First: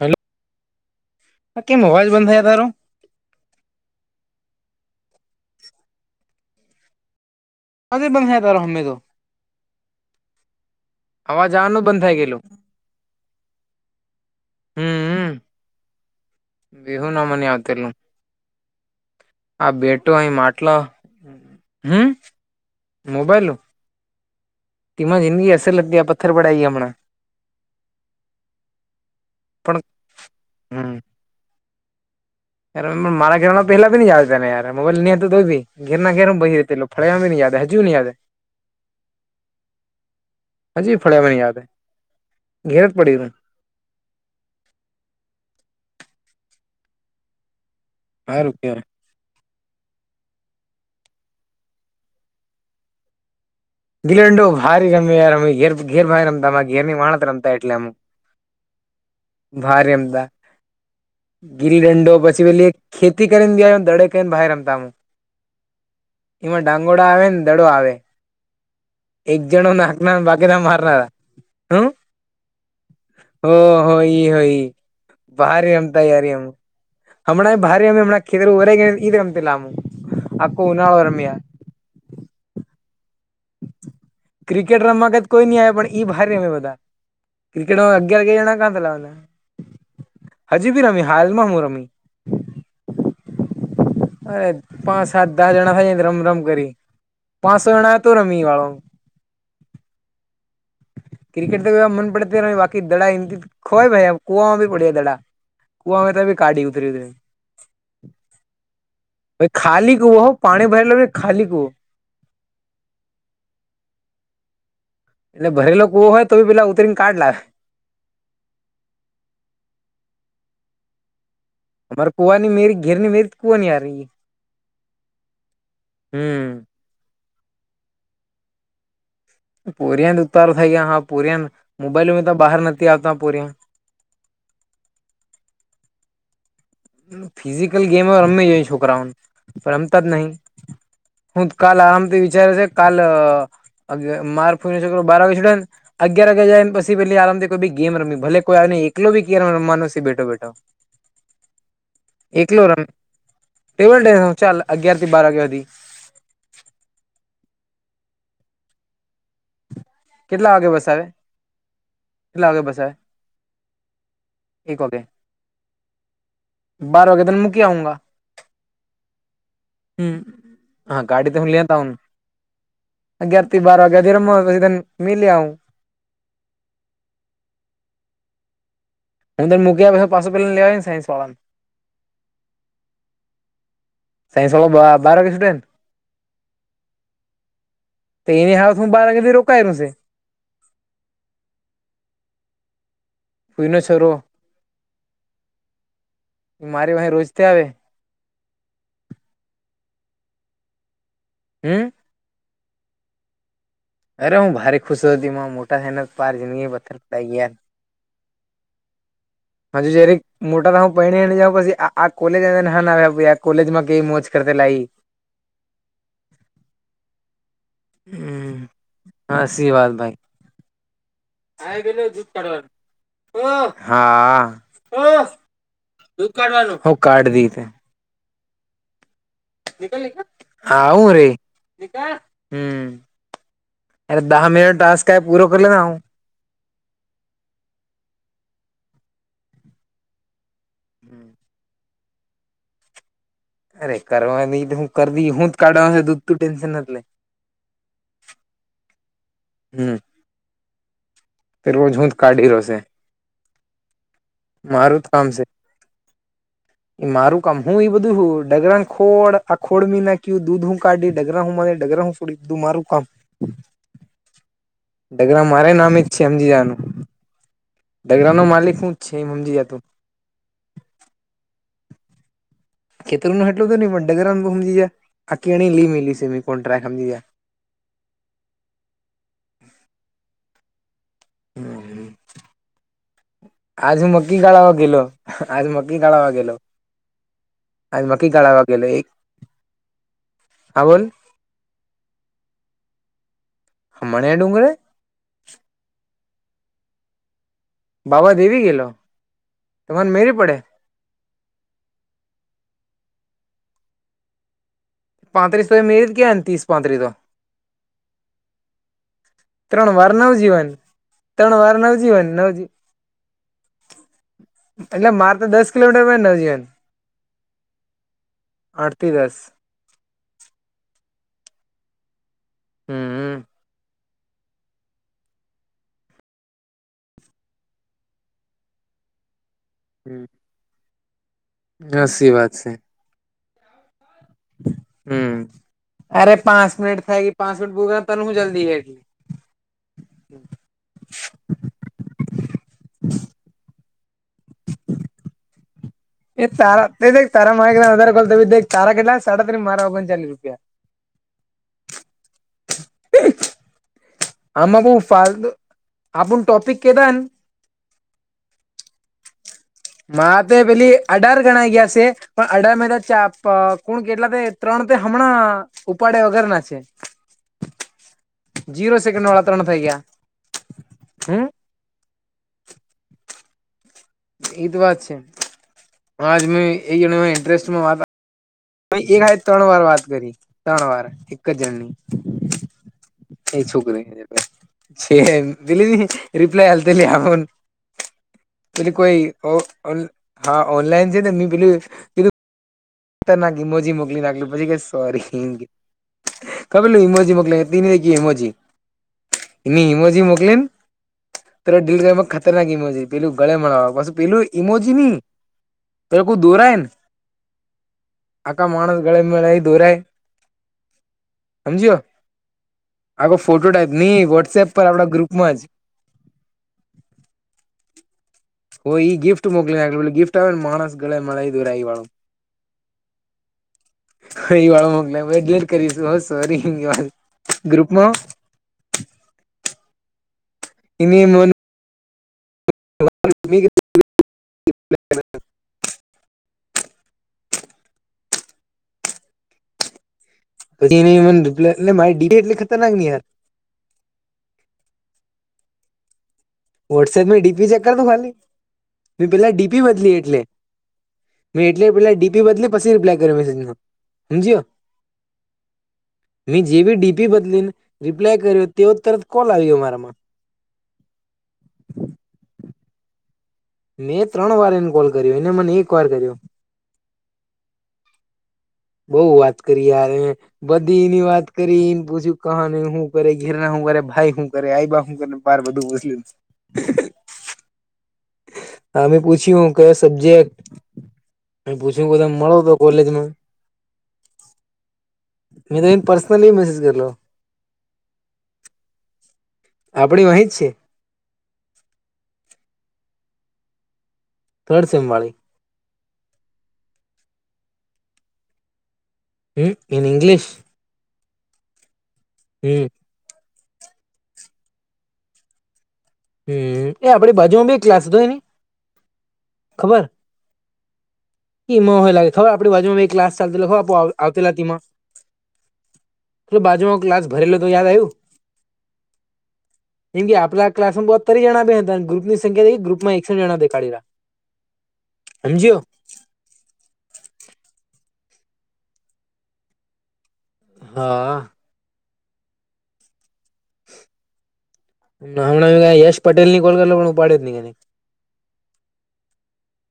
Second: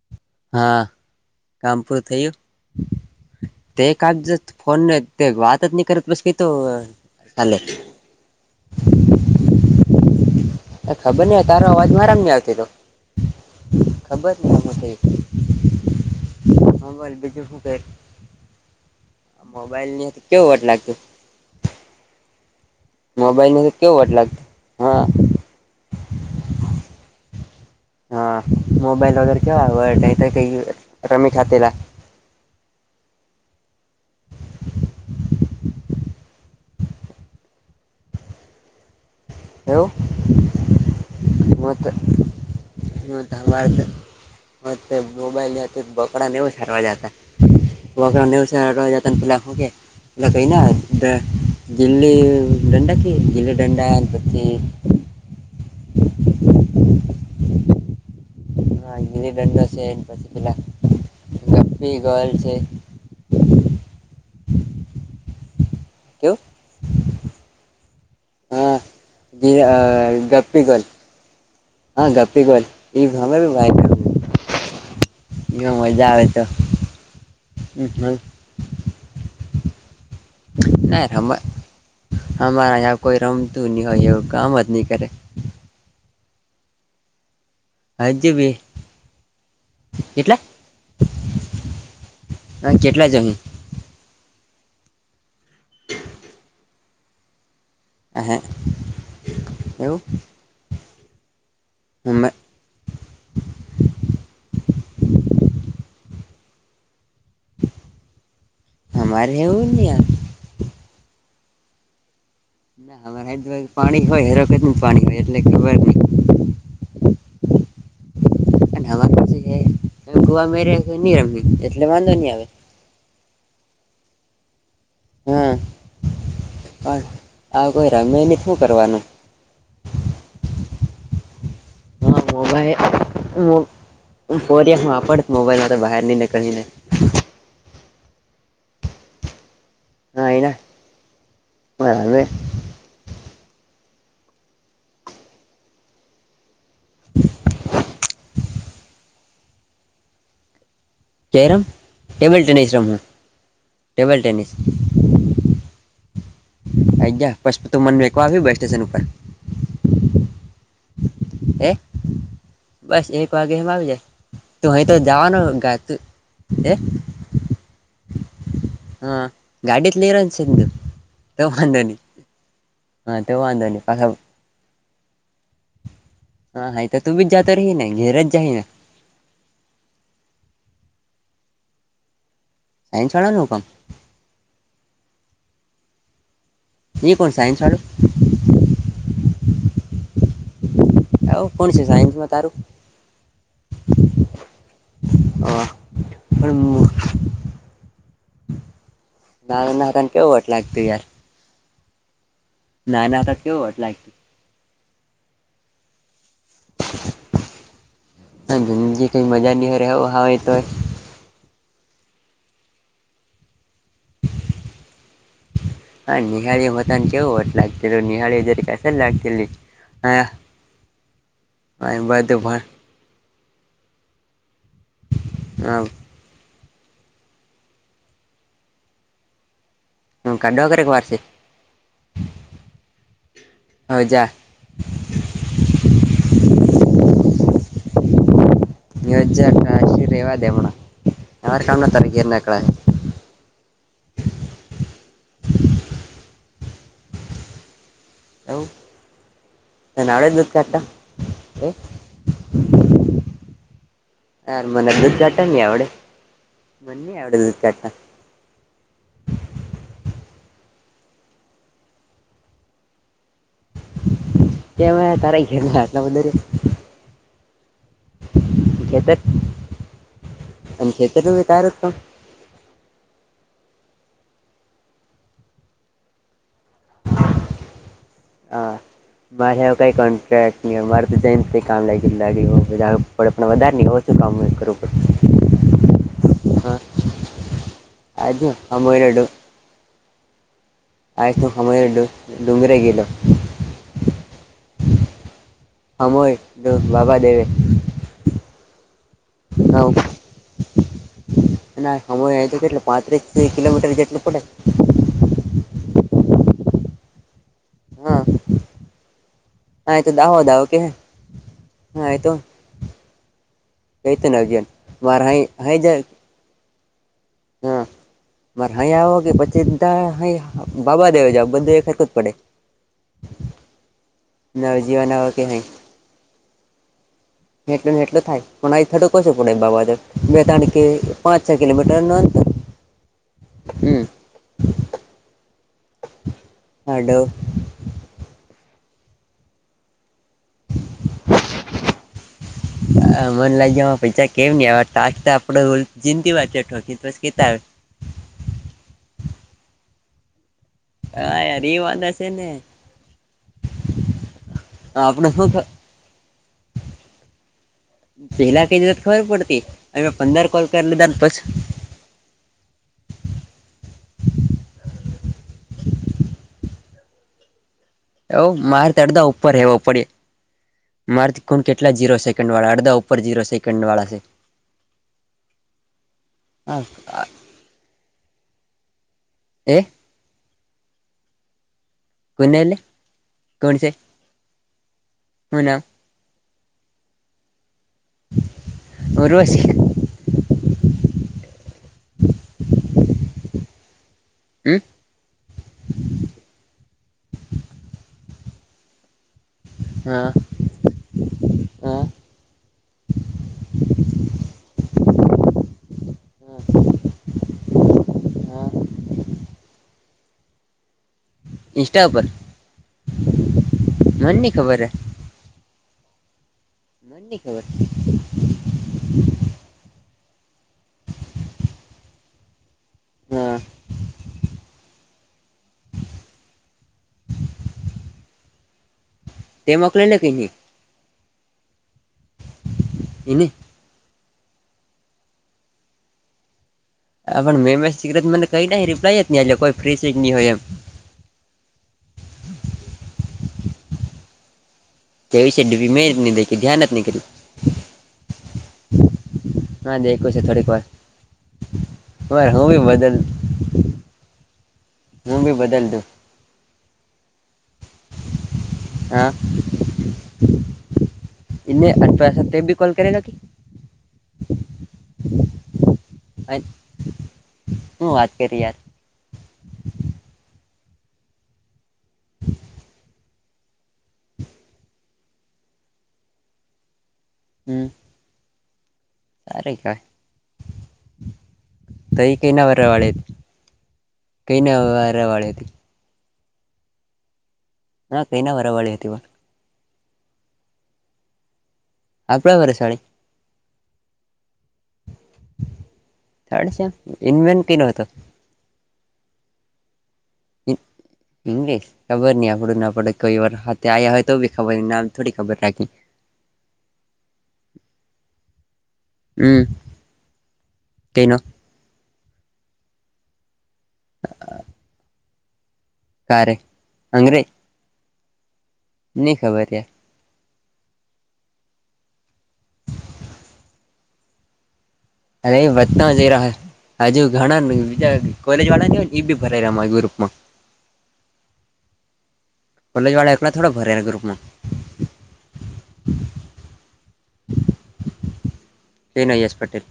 Hello. હા, કામ પૂરું થયું. થાય તારો તે [unintelligible] ફોનને તે વાત જ નહી કરત પછી તો હાલે. અમે પણ [unintelligible] અમે તો [unintelligible] ખબર નઈ તારો આવાનું અવાજ બંધ થાય મારામ નહી ગયેલું આવતી તો ખબર નઈ હમ્મ. [unintelligible] હુ મોબાઈલ બીજું નામની શું કર આતીલું આ મોબાઈલ ની બેટું અહી કેવું વટ માટલ લાગતું હ? મોબાઈલ તો કેવું વટ લાગ તીમાં જિંદગી અસર લગ્યા પથ્થર પડયા ઈ હમણાં. [unintelligible] હા મોબાઈલ વગર કેવા પણ વ નહી કઈ રમી ખાતેલા. [unintelligible] અમ મારા ખેમાં પહેલા થી જા ત યાર મોબાઈલ ની તોબી. [unintelligible] ઘેરના ઘેરમાં બહી રતે એલે ફરેમાં ન હજુ એન યાદ. [unintelligible] એવું હાજી ફળ્યા મન યાદે ઘેર પડી તું [unintelligible] રે મોબાઈલ બકડા ને એવું ફરવા જાતા. [unintelligible] વછ હારું કેવાય [unintelligible] [inaudible] તે પેલા હે એલા કંઈના ગિલ્લી દંડાકી ગિલ્લા ડા [unintelligible] ગીલી ઘેર ઘેર પાહે રમતા એટલે અમુક હા ગિલ્લી દંડો છે ભારે ને રમદા, પછી પેલા ગિલ ગપ્પી દંડો ગોલ પછી છે ઉલી એક ખેતી કરીને ગયા દડે કને બાએ રમતામ. એવું. એમાં ડાંગોડા આવે ને દડો આવે. હા એક જણો ગીઅ નાખના બાકીના ગપ્પી ગલ. મારનારા હમ હા ગપી ગલ એ હમે બી [unintelligible] એ હોય ઈ બહારે એમાં રમતા મજા આવે યારી તો એમ. હમણા હમ, ભારે અમે હમ. હમણાં ખેતર વરાઈ ગ ઈ રમતેલા મું. નઈ રમાય અમાર આય કોઈ રમ ક્રિકેટ રમવા ગત કોઈ નહી આવે પણ ઈ ભારે રમે બધા. ક્રિકેટ રમવા અગિયાર હજુ બી જણા ક્યાથી લાવાના હજી ભી રમી હાલમાં હું રમી. અન ચેટલા જમી. અરે પાંચ સાત દારણા હાયે, જ રમ રમ કરી પાંચસો જણા તો હે રમી વાળો એવું. ક્રિકેટ તો વા મન પડે અમા- ત્યારે વાત. કી દડા એમ ખોઈ ભાઈ આમ કુવામાંબી પડ્યા દડા કુવામાં કાઢી ઉથરી દે. અમારે તે એવું નહીં ખાલી કુવો હુ પાણી ભરલો નહીં ખાલી કૂવો. ના હવે હેન પાણી હોય હેરો કેટલું પાણી હોય. એટલે ખબર ભરેલો નહી કૂવો હોય તોય પેલા ઉતરીને કાઢ લાવે. અને હવે પછી હે ગોવા મેરે નહીં રમે. અમારે કુંવા ની મેરી ઘેરની મેરી કુવાની આ રહી હે. હા આ કોઈ રમે ની શું કરવાનું? પોરિયા જ ઉતારો થઈ ગયા હા પોરિયાન, મોબાઈલમે હા તો બહાર નથી આવતા પોરિયા. ફોરીમાં આપડ મોબાઈલમાં તો બહાર ને નીકળી એને. ફિઝિકલ ગેમો રમ્મી જોઈ છોકરાઓને પરમ તા જ નહીન હા એના હું કાલ આરામથી હવે વિચાર છે કાલ માર્ હોઈ શકે, બાર વાગે છુટન અગિયાર વાગ્યે જાય પછી. પેલી આરામથી કોઈ ગેમ રમી ભલે કોઈ એકલો ભી રમવાનો સે બેઠો બેઠો. જયરામ એકલો રમ ટેબલ ટેનિસ હ ચાલ અગિયાર થી બાર વાગ્યા હુધી. આઈ ગયા પશી મને મેકવા આવી બસ સ્ટેશન ઉપર. કેટલા વાગે બસ આવે હે કેટલા વાગે આવે બસ એક વાગે એમ આવી જાય. એક અહીં તો વાગે જવાનું ક્યાંક તો હે. બાર વાગે તને મુકીયાવુગા. હા ગાડી જ લઈ હમ રહ્યો છે તું હા ગાડી તો હું લ્યો વાંધો ત્યાં નહી આવું હા તો અગિયારથી વાંધો બાર નહી પાછા અગિયારથી રમવાનું મીલી આવું. [unintelligible] તો વિચાર કરી ને ઘેર જઈએ [unintelligible] સાયન્સ વાળા. સાયન્સ વાળાનું હું કામ સાયન્સ વાળો [unintelligible] ઈ કોણ સાયન્સ વાડો તો એની હાઉસમાં [unintelligible] આવું કોણ છે, સાયન્સમાં તારું કોઈનો છોરો મારી વાહી રોજતે આવે. નારેના અટાણે કેવું વટ લાગતું યાર. હે ના ના તો કેવો એટલે અરે હું ભારે ખુશ હતીમાં મોટા થના પાર જિંદગી પથર પતા ગયા [unintelligible] કઈ મજા ની હ હવે [unintelligible] તો મોટાર [unintelligible] પણે એને જઉ પછી આ કોલેજ અહીં આવ્યા કોલેજમાં કેઈ મોજ કરતે લાઈ હા, નિહાળી હોતાને કેવું હતા. નિહાળી જરીક અસલ લાગ હા સી વાત ભાઈ [unintelligible] [unintelligible] આમ [unintelligible] કાઢવા કરે વાર છે [unintelligible] હવે જા [unintelligible] બે હજાર આઠથી રહેવા દે હમણાં. હું. [unintelligible] [unintelligible] કાઢવાનું દૂધ તું ટેન્શન નથી લે એવું તને આવડે દૂધ કાઢતા? એ તે રોજ હુંજ કાઢી રો સે ના મને જ દૂધ કામ છે કાઢતા ની આવડે મને એ નહી આવડે મારું કામ દૂધ હું કાઢતા બધું હું ડગરાન કેમ હે [unintelligible] તારા ડગરા મારે ઘેરના નામે આટલા જ છે બધા રે હમજી જાનું ડગરા નો માલિક હું જ છે ખેતર આમ જી એ તો [unintelligible] [unintelligible] હા મારે કઈ ક ક અમારે તો જઈને કામ લાગી લાગ હો વધારે નહી આજ હોય હું તો કામ મક્કી ગાળાવા કરવું ગેલો પડે. આજ મકી ગાળવાેલો હા આજ મકી આજે ગાળ વાગેલો એક હમોયનો ડું હા બોલ આજ તું [unintelligible] ડુંગરે ગેલો હમણાં ડુંગરે [unintelligible] બાબા દેવે બાબા દેવી ગયેલો હા તમારે મેરી પડે ના સમય અ તો કેટ પાંત્રી કિલોમીટર જેટલું પડે? પાંત્રીસ તોો એમે જ ગયા ત્રીસ પાંત્રી તો હા ત્રણ આયતો વાર દાહોદ આવ નવજીવન કે ત્રણ વાર નવજીવન આયતો નવ ક ત નાજન [inaudible] એટલે માર મારા હે તો દસ હય જા કિલોમીટર માં નજીન હા મારે અહીં આઠ થી આવો કે દસ પછી બાબા દેવે જાવ બધું એક હરખું જ પડે. હમ હજી આન આવન કે હૈ? ને એટલો થાય પણ આ થડું કશો પણ બાવા બે તાણ કે પાંચ છ કિલોમીટર ન હસી અંતર વાત છે હમ હમ અરે પાંચ મિનિટ હાડો થાય ગઈ પાંચ મિનિટ બોલ તને હું જલ્દી છે એટલી [inaudible] હ મને લાગ પૈસાા કેમ ન આવતા આ વખતે આપડે ઉલટુ, એ તારા તે દેખ તારામા એકલા. વધારે કોલ થઈ તારા કેટલા સાડા તરી, મારા ઓગણ ચાલી રૂપિયા. હા યાર વાંધા છે ને? આમાં બુ આપડ ફાલ શું આ પુ ટોપિક કે ધાને પેલા કઈ દેતા તો વાત ખબર પડતી. અમે આ પંદર તે કોલ કરી પેલી લીધા અઢાર પછી ગણાઆ ગ્યાસેે? પણ અઢાર મા તો ચા પઅ કુલ કેટલા ત્રણ તે ત્રણ તે હમણાં ઉપાડે વગર ના છે. [inaudible] એવ જીરો મારતા અડદા સેકન્ડ વાળા ઉપર ત્રણ હેવ થઈ ગયા પડી હમ મારતી કોણ કે એટલા ઝીરો સેકન્વાળા અડધા ઉપર ઝીરો સેકન્ડળા છે. એ તો વાત છે આજ મે એ જ ઇન્ટરેસ્ટમાં વાત ભ એક આાય ત્રણ એ વાર વાત કરી ત્રણ વાર. જણ નહી કોને એટલે એ કોણ છે છોકરી છે હું દ નામ [inaudible] રિપ્લાય નય હાલ તલી આવન, તે કોઈ ઓ ઉર્વશી હા ઓનલાઈન છે નેં પેલું પધું કંઈક ઈમોજી મોકલી નાખ્યુ પછી કે હમ સોરી. ખબર નઈ, ઈમોજી મોકલે [inaudible] તખી ઈમોજી એમોજી હા મોકલે ને? તે ડીલ હા [inaudible] માં ખતરનાક ઇમોજ પેલુ ગળે મળવા નુ પાછુ પેલું ઈમોજી નહીં તો દોરાય ને, માણા ગળે મળાય એ દોરાય? સમજ્યો ઇન્સ્ટા ઉપર? ફોટો ટાઈપ નહી મને ની વોટ્સએપ ખબર પર હે આપણા ગ્રુપમાં જ. મને ખબર તો ઈ ગિફ્ટ મોકલી ગિફ્ટ આવે માણસે મળ દોરા એ વાળુ. હા હ એ વાળો મોકલી ડિલીટ કરીશું સોરી, ગ્રુપમાં? તે મોકલે ને કઈ નહી? ની મ [inaudible] બી જી હ પણ મેમે સ મને કઈ ના રિપ્લાય જ ન કોઈ ફ્રી સિગની હોય એમ. પછી મા એટલે [inaudible] ખતરનાક યાર કેવી શડી મેની [inaudible] વોટ્સએપ ડીપી ચેક કરતો ખાલી મે પેલા ડીપી હા બદલી દેખું એટલે છે થોડીક વાર મેં એટલે પેલા ડીપી વાર હું બદલે બી પછી બદલ રિપ્લાય કર્યો મેસેજ નો, સમજ્યો? હું બી બદલ દું. મેં જેવી ડીપી બદલીને રિપ્લાય કર્યો તેવો તરત હા કોલ આવયો મારામાં. એને અવા બી કોલ કરે લા? મેં ત્રણ વાર એને કોલ કર્યો એને મને એક વાર કર્યો. અન હું વાત કરી યાર. બઉ વાત કરી યાર બધીની વાત કરી એમ પૂછ્યું કા નહી હું કરે. ગીરના શું કરે ભાઈ શું કરે આઈ બા શું કર બાર બધું મુસ્લુ. હમ. અમે પૂછ્યું સારી કયો કહેવાય સબ્જેક્ટ પૂછ્યું ક તો ત એ મળો તો કોલેજ નુ કઈને વારેવાળી. મે તો એને પર્સનલી મેસેજ કરલો. હા કઈ ના વરાવાળી હતી વા. આપણી વાંહે છે. આપણા બર સાડી થડ સેમ વાળી. થડ સેમ ઇન્મેન ટી નો હતો. હમ ઇન ઇંગ્લીિશ. શ ખબર ન આપડું હમ ના પડે કોઈ વા તે આયા હોય તો ખબર નામ થોડી ખબર રાખી. હમ એ આપડી બાજુમાં બી ક્લાસ તોય ને હમ ખબર તેનો. હોય લાગે હવે આપડી બાજુમાં ક્લાસ ચાલતી આવતીલા માં. કારે લો બાજુમાં ક્લાસ ભરેલો તો યાદ આયું‌. નની ખબર હે. જેમ કે આપડા ક્લાસમાં બ તરી જણા બે્યા હતા ગુપ ની સંખ્યા ગ્રુપમાં એકસઠ જણા દેખાડેલા. [inaudible] અરે વા‌. જ હજુ ઘણા બીજા કોલેજ વાળા હોય બી ભરાય ગ્રુપમાં. હા. કોલેજ વાડા એકલા થોડા ભરેરા ગ્રુપમાં. હમણાં યશ પટેલ ની કોલ કરલો પણ હ ઉપાડે ન‌ઇ એને છે ને યસ પટેલ.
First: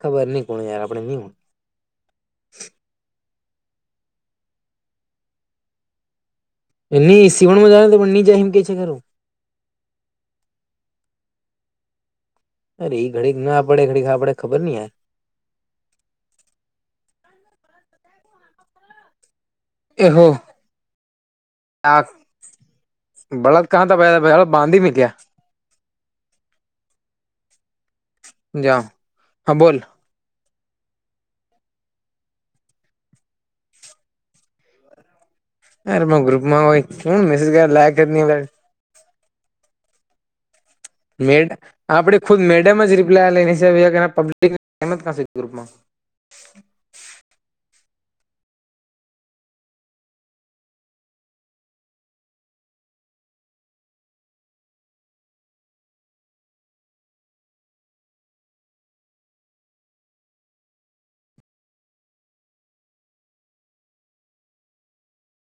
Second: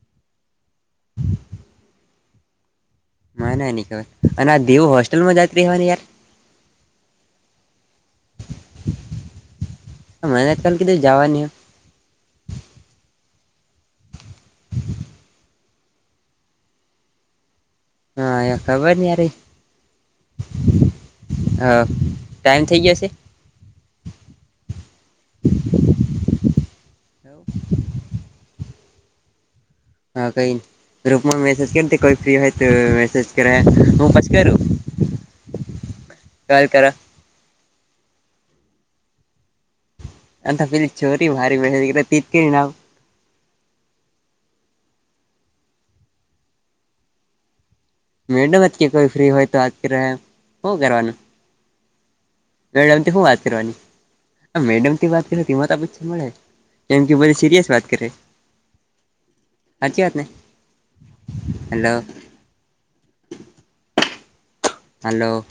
ખબર નહી કોણ યાર આપણે નહી. મા ના નની ખબર અને આ દેવ હોસ્ટેલ માં જાત હોવા ને યાર. એને ઈ સસીવણ માંજા ને પણહી જઈમ કે છે ઘરું મને કાલ કીધું જાવાની. અરે એ ઘડીક ના આપડે ઘડીક આપડે ખબર નઈ યાર. હા એ ખબર નથી તારે. એહો આ. ટાઈમ થઈ ગયો છે બળદ કં થ ભ ભ હળત બાંધી મેં ક્યા જા હા બોલ. હા કઈ ગુરુપ માં મેસેજ કયે થી કરતી હોય તો મેસેજ કરા હું પછ કરું. અરે ગ્રુપમાં કોલ હોય કરો હું મેસેજ કર લ જ ન અ આનતા પેલી્ મેડ આપડે ખુદ મેડિયમ જ રિપ્લાય લઈને્ [inaudible] ગુપમાં મેડમ કે કોઈ ફ્રી હોય તો આતી રહે હું કરવાનું. મેડમથી હું વાત કરવાની. આ મેડમ થી વાત કરે તેમાં તો પછી મળે કેમ કે બધી સીરિયસ વાત કરે. હાચી વાતને હેલો. હલો.